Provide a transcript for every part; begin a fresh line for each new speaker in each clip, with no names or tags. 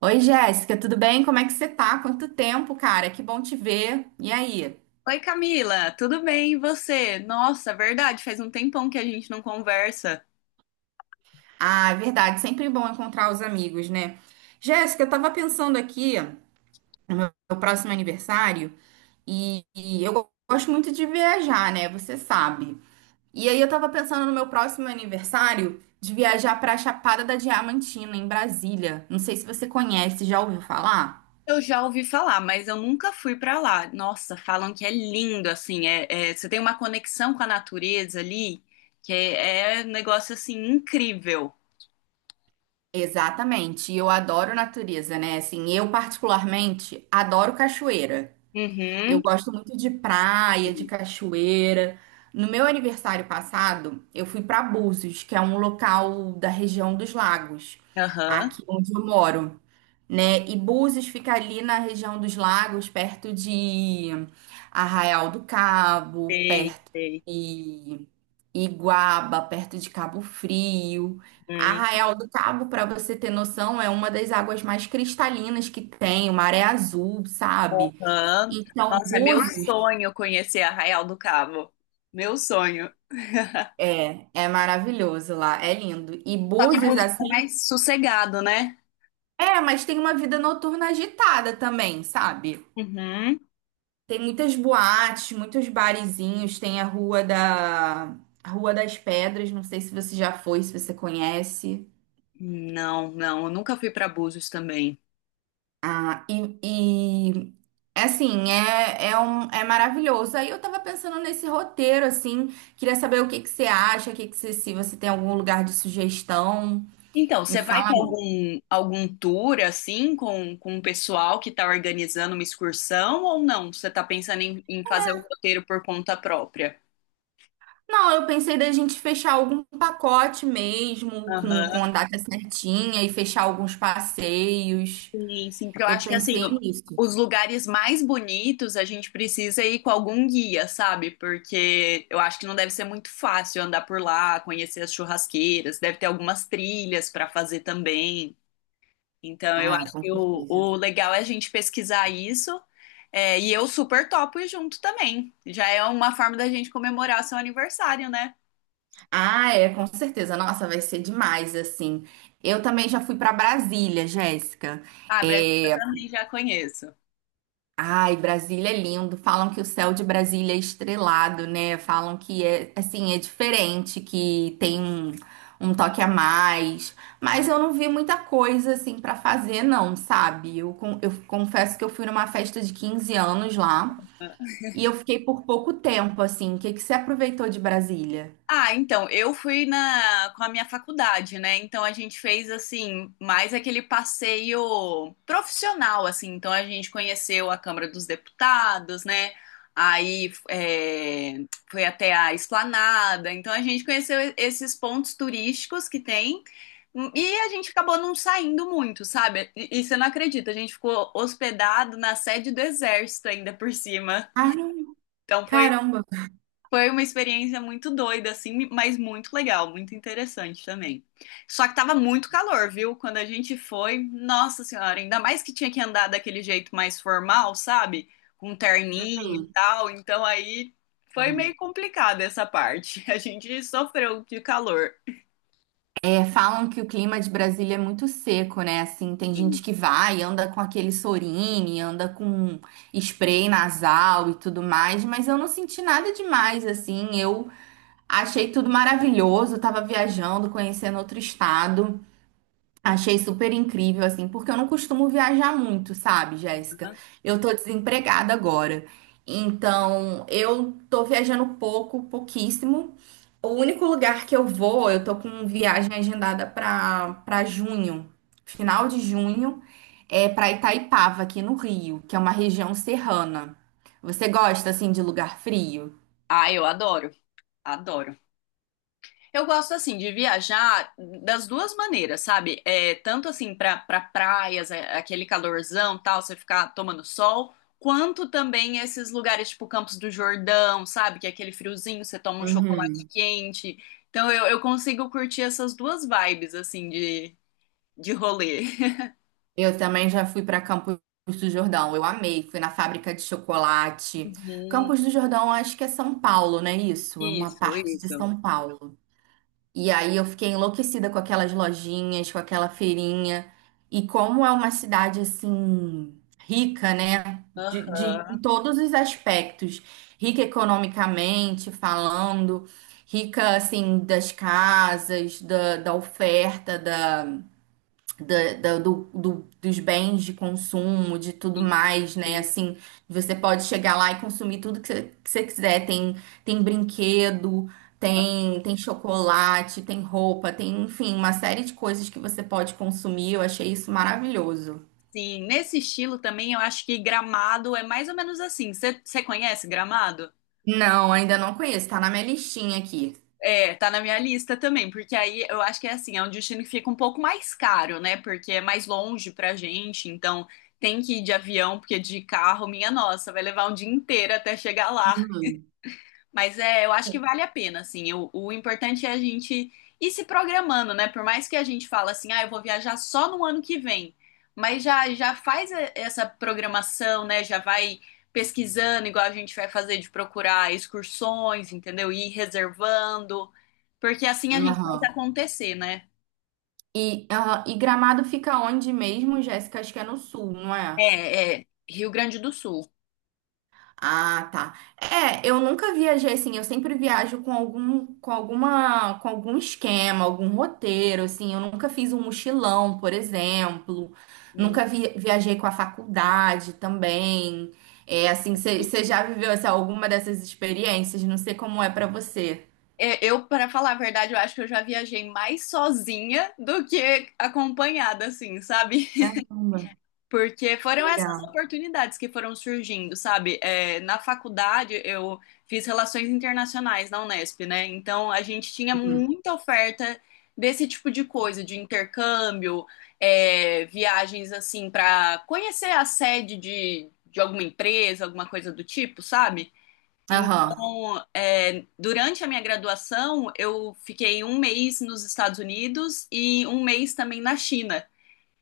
Oi, Jéssica, tudo bem? Como é que você tá? Quanto tempo, cara? Que bom te ver. E aí?
Oi Camila, tudo bem e você? Nossa, verdade, faz um tempão que a gente não conversa.
Ah, é verdade, sempre bom encontrar os amigos, né? Jéssica, eu tava pensando aqui no próximo aniversário e eu gosto muito de viajar, né? Você sabe. E aí eu tava pensando no meu próximo aniversário de viajar pra Chapada da Diamantina, em Brasília. Não sei se você conhece, já ouviu falar?
Eu já ouvi falar, mas eu nunca fui pra lá. Nossa, falam que é lindo, assim, você tem uma conexão com a natureza ali, que é, é um negócio assim incrível.
Exatamente, e eu adoro natureza, né? Assim, eu particularmente adoro cachoeira. Eu
Uhum,
gosto muito de praia, de cachoeira. No meu aniversário passado, eu fui para Búzios, que é um local da região dos lagos,
aham,
aqui onde eu moro, né? E Búzios fica ali na região dos lagos, perto de Arraial do Cabo,
sei,
perto
sei.
de Iguaba, perto de Cabo Frio.
Uhum,
Arraial do Cabo, para você ter noção, é uma das águas mais cristalinas que tem, o mar é azul, sabe?
aham.
Então,
Nossa, é meu
Búzios
sonho conhecer Arraial do Cabo. Meu sonho.
é maravilhoso lá, é lindo. E
Só que
Búzios,
busca
assim,
mais sossegado, né?
é, mas tem uma vida noturna agitada também, sabe?
Uhum.
Tem muitas boates, muitos barizinhos, tem a Rua das Pedras, não sei se você já foi, se você conhece.
Não, não, eu nunca fui para Búzios também.
Ah, e, e é maravilhoso. Aí eu tava pensando nesse roteiro, assim, queria saber o que você acha, o que que você, se você tem algum lugar de sugestão,
Então,
me
você vai
fala.
com algum tour assim, com o pessoal que está organizando uma excursão ou não? Você está pensando em fazer o roteiro por conta própria?
Não, eu pensei da gente fechar algum pacote mesmo,
Aham.
com a data certinha e fechar alguns passeios.
Sim, sim, porque eu
Eu
acho que assim,
pensei
o-
nisso.
os lugares mais bonitos a gente precisa ir com algum guia, sabe? Porque eu acho que não deve ser muito fácil andar por lá, conhecer as churrasqueiras, deve ter algumas trilhas para fazer também. Então, eu
Ah,
acho
com
que o,
certeza.
o legal é a gente pesquisar isso. É, e eu super topo ir junto também. Já é uma forma da gente comemorar o seu aniversário, né?
Ah, é, com certeza. Nossa, vai ser demais, assim. Eu também já fui para Brasília, Jéssica.
Ah, Brasil
É,
também já conheço.
ai, Brasília é lindo. Falam que o céu de Brasília é estrelado, né? Falam que é assim, é diferente, que tem um, um toque a mais. Mas eu não vi muita coisa assim pra fazer, não, sabe? Eu confesso que eu fui numa festa de 15 anos lá e eu fiquei por pouco tempo, assim. O que que você aproveitou de Brasília?
Ah, então, eu fui na com a minha faculdade, né? Então a gente fez assim, mais aquele passeio profissional, assim. Então a gente conheceu a Câmara dos Deputados, né? Aí é, foi até a Esplanada. Então a gente conheceu esses pontos turísticos que tem. E a gente acabou não saindo muito, sabe? E você não acredita, a gente ficou hospedado na sede do Exército ainda por cima.
Caramba,
Então foi
caramba.
foi uma experiência muito doida, assim, mas muito legal, muito interessante também. Só que tava muito calor, viu? Quando a gente foi, nossa senhora, ainda mais que tinha que andar daquele jeito mais formal, sabe? Com um terninho e
Sim.
tal. Então aí foi meio
Uhum.
complicada essa parte. A gente sofreu de calor.
É, falam que o clima de Brasília é muito seco, né? Assim, tem gente
Sim.
que vai, anda com aquele Sorine, anda com spray nasal e tudo mais, mas eu não senti nada demais, assim. Eu achei tudo maravilhoso, tava viajando, conhecendo outro estado. Achei super incrível, assim, porque eu não costumo viajar muito, sabe, Jéssica? Eu tô desempregada agora. Então, eu tô viajando pouco, pouquíssimo. O único lugar que eu vou, eu tô com viagem agendada para junho, final de junho, é para Itaipava, aqui no Rio, que é uma região serrana. Você gosta assim de lugar frio?
Ah, eu adoro, adoro. Eu gosto assim de viajar das duas maneiras, sabe? É, tanto assim pra para praias, é, aquele calorzão, tal, você ficar tomando sol, quanto também esses lugares tipo Campos do Jordão, sabe? Que é aquele friozinho, você toma um chocolate
Uhum.
quente. Então eu consigo curtir essas duas vibes assim de rolê.
Eu também já fui para Campos do Jordão, eu amei, fui na fábrica de chocolate.
Uhum.
Campos do Jordão, acho que é São Paulo, não é isso? É uma
Isso,
parte de
isso.
São Paulo. E aí eu fiquei enlouquecida com aquelas lojinhas, com aquela feirinha. E como é uma cidade assim rica, né? De em
Aham.
todos os aspectos, rica economicamente falando, rica assim das casas, da oferta, dos bens de consumo, de tudo
Isso,
mais, né?
isso.
Assim, você pode chegar lá e consumir tudo que que você quiser. Tem, tem brinquedo, tem chocolate, tem roupa, tem, enfim, uma série de coisas que você pode consumir. Eu achei isso maravilhoso.
Sim, nesse estilo também eu acho que Gramado é mais ou menos assim. Você conhece Gramado?
Não, ainda não conheço, tá na minha listinha aqui.
É, tá na minha lista também, porque aí eu acho que é assim, é um destino que fica um pouco mais caro, né? Porque é mais longe pra gente, então tem que ir de avião, porque de carro, minha nossa, vai levar um dia inteiro até chegar lá.
Uhum.
Mas é, eu acho que vale a pena, assim. O importante é a gente ir se programando, né? Por mais que a gente fala assim, ah, eu vou viajar só no ano que vem. Mas já faz e- essa programação, né? Já vai pesquisando, igual a gente vai fazer de procurar excursões, entendeu? Ir reservando. Porque assim a gente faz
Aham.
acontecer, né?
E, aham, e Gramado fica onde mesmo, Jéssica? Acho que é no sul, não é?
É, é Rio Grande do Sul.
Ah, tá. É, eu nunca viajei assim, eu sempre viajo com algum, com alguma, com algum esquema, algum roteiro, assim, eu nunca fiz um mochilão, por exemplo,
E-
nunca vi- viajei com a faculdade também. É, assim, você já viveu assim, alguma dessas experiências? Não sei como é pra você.
é, eu, para falar a verdade, eu acho que eu já viajei mais sozinha do que acompanhada, assim, sabe?
Caramba,
Porque foram essas
legal.
oportunidades que foram surgindo, sabe? É, na faculdade eu fiz relações internacionais na Unesp, né? Então a gente tinha
Uhum.
muita oferta desse tipo de coisa, de intercâmbio, é, viagens assim para conhecer a sede de alguma empresa, alguma coisa do tipo, sabe?
Aham.
Então, é, durante a minha graduação, eu fiquei um mês nos Estados Unidos e um mês também na China.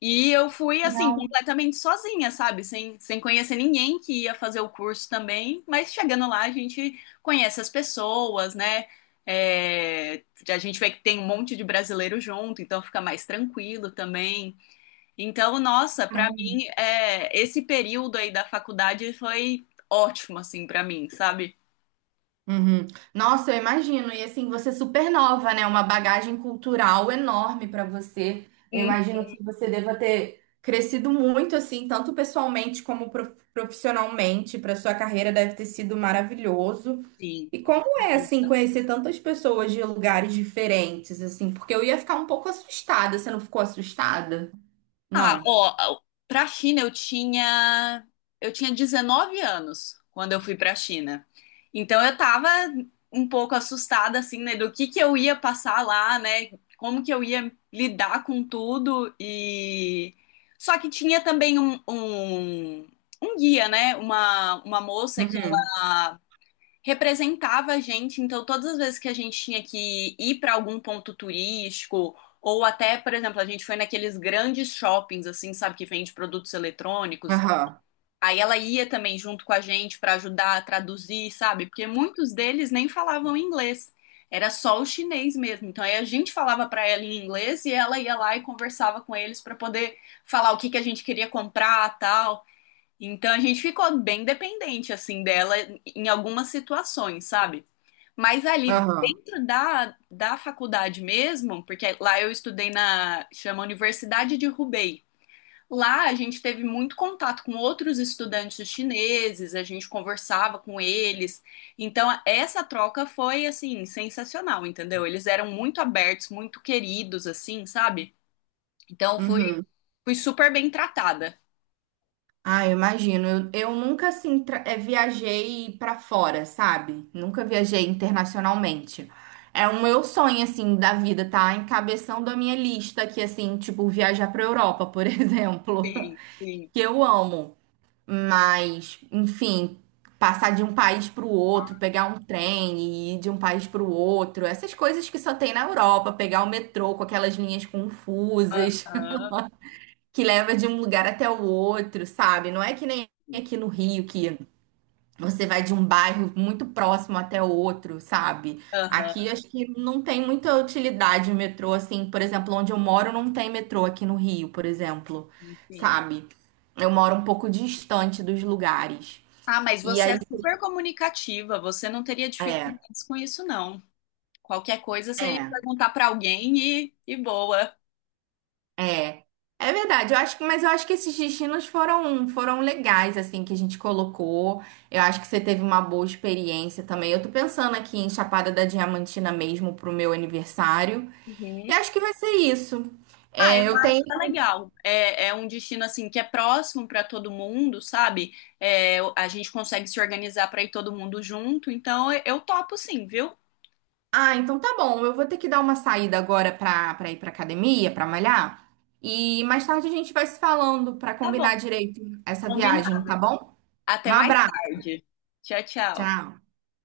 E eu fui assim,
Legal.
completamente sozinha, sabe? Sem conhecer ninguém que ia fazer o curso também. Mas chegando lá, a gente conhece as pessoas, né? É, a gente vê que tem um monte de brasileiro junto, então fica mais tranquilo também. Então, nossa, pra mim, é, esse período aí da faculdade foi ótimo, assim, pra mim, sabe?
Uhum. Nossa, eu imagino. E assim, você é super nova, né? Uma bagagem cultural enorme para você. Eu
Hum,
imagino que você deva ter crescido muito, assim, tanto pessoalmente como profissionalmente. Para sua carreira deve ter sido maravilhoso.
Sim,
E como é, assim, conhecer tantas pessoas de lugares diferentes, assim? Porque eu ia ficar um pouco assustada. Você não ficou assustada?
ah,
Não.
ó, pra China eu tinha 19 anos quando eu fui pra China. Então eu tava um pouco assustada assim, né, do que eu ia passar lá, né? Como que eu ia lidar com tudo e só que tinha também um guia, né? Uma moça que
Uhum.
ela representava a gente, então todas as vezes que a gente tinha que ir para algum ponto turístico, ou até, por exemplo, a gente foi naqueles grandes shoppings, assim, sabe, que vende produtos eletrônicos.
Aham.
Aí ela ia também junto com a gente para ajudar a traduzir, sabe? Porque muitos deles nem falavam inglês. Era só o chinês mesmo. Então aí a gente falava para ela em inglês e ela ia lá e conversava com eles para poder falar o que que a gente queria comprar, tal. Então a gente ficou bem dependente assim dela em algumas situações, sabe? Mas ali
Aham.
dentro da faculdade mesmo, porque lá eu estudei na chama Universidade de Hubei. Lá a gente teve muito contato com outros estudantes chineses, a gente conversava com eles. Então essa troca foi assim sensacional, entendeu? Eles eram muito abertos, muito queridos assim, sabe? Então
Uhum.
fui super bem tratada.
Ah, eu imagino. Eu nunca assim viajei pra fora, sabe? Nunca viajei internacionalmente. É o meu sonho assim da vida, tá? Encabeçando a minha lista aqui assim, tipo viajar pra Europa, por exemplo,
Sim, sim.
que eu amo. Mas, enfim, passar de um país pro outro, pegar um trem e ir de um país pro outro, essas coisas que só tem na Europa, pegar o metrô com aquelas linhas confusas
Aham.
que leva de um lugar até o outro, sabe? Não é que nem aqui no Rio, que você vai de um bairro muito próximo até o outro, sabe? Aqui
Aham,
acho que não tem muita utilidade o metrô, assim, por exemplo, onde eu moro não tem metrô aqui no Rio, por exemplo,
enfim.
sabe? Eu moro um pouco distante dos lugares.
Ah, mas
E
você é
aí,
super comunicativa, você não teria
é,
dificuldades com isso, não. Qualquer coisa você ia
é.
perguntar pra alguém e boa.
É, é verdade. Eu acho que, mas eu acho que esses destinos foram legais assim que a gente colocou. Eu acho que você teve uma boa experiência também. Eu tô pensando aqui em Chapada da Diamantina mesmo pro meu aniversário. E
Uhum.
acho que vai ser isso.
Ah, eu
É, eu tenho.
acho que é legal. É, é um destino assim que é próximo para todo mundo, sabe? É, a gente consegue se organizar para ir todo mundo junto, então eu topo sim, viu?
Ah, então tá bom. Eu vou ter que dar uma saída agora pra ir pra academia, pra malhar. E mais tarde a gente vai se falando pra
Tá bom,
combinar direito essa viagem,
combinado.
tá bom?
Até
Um
mais
abraço.
tarde. Tchau, tchau.
Tchau.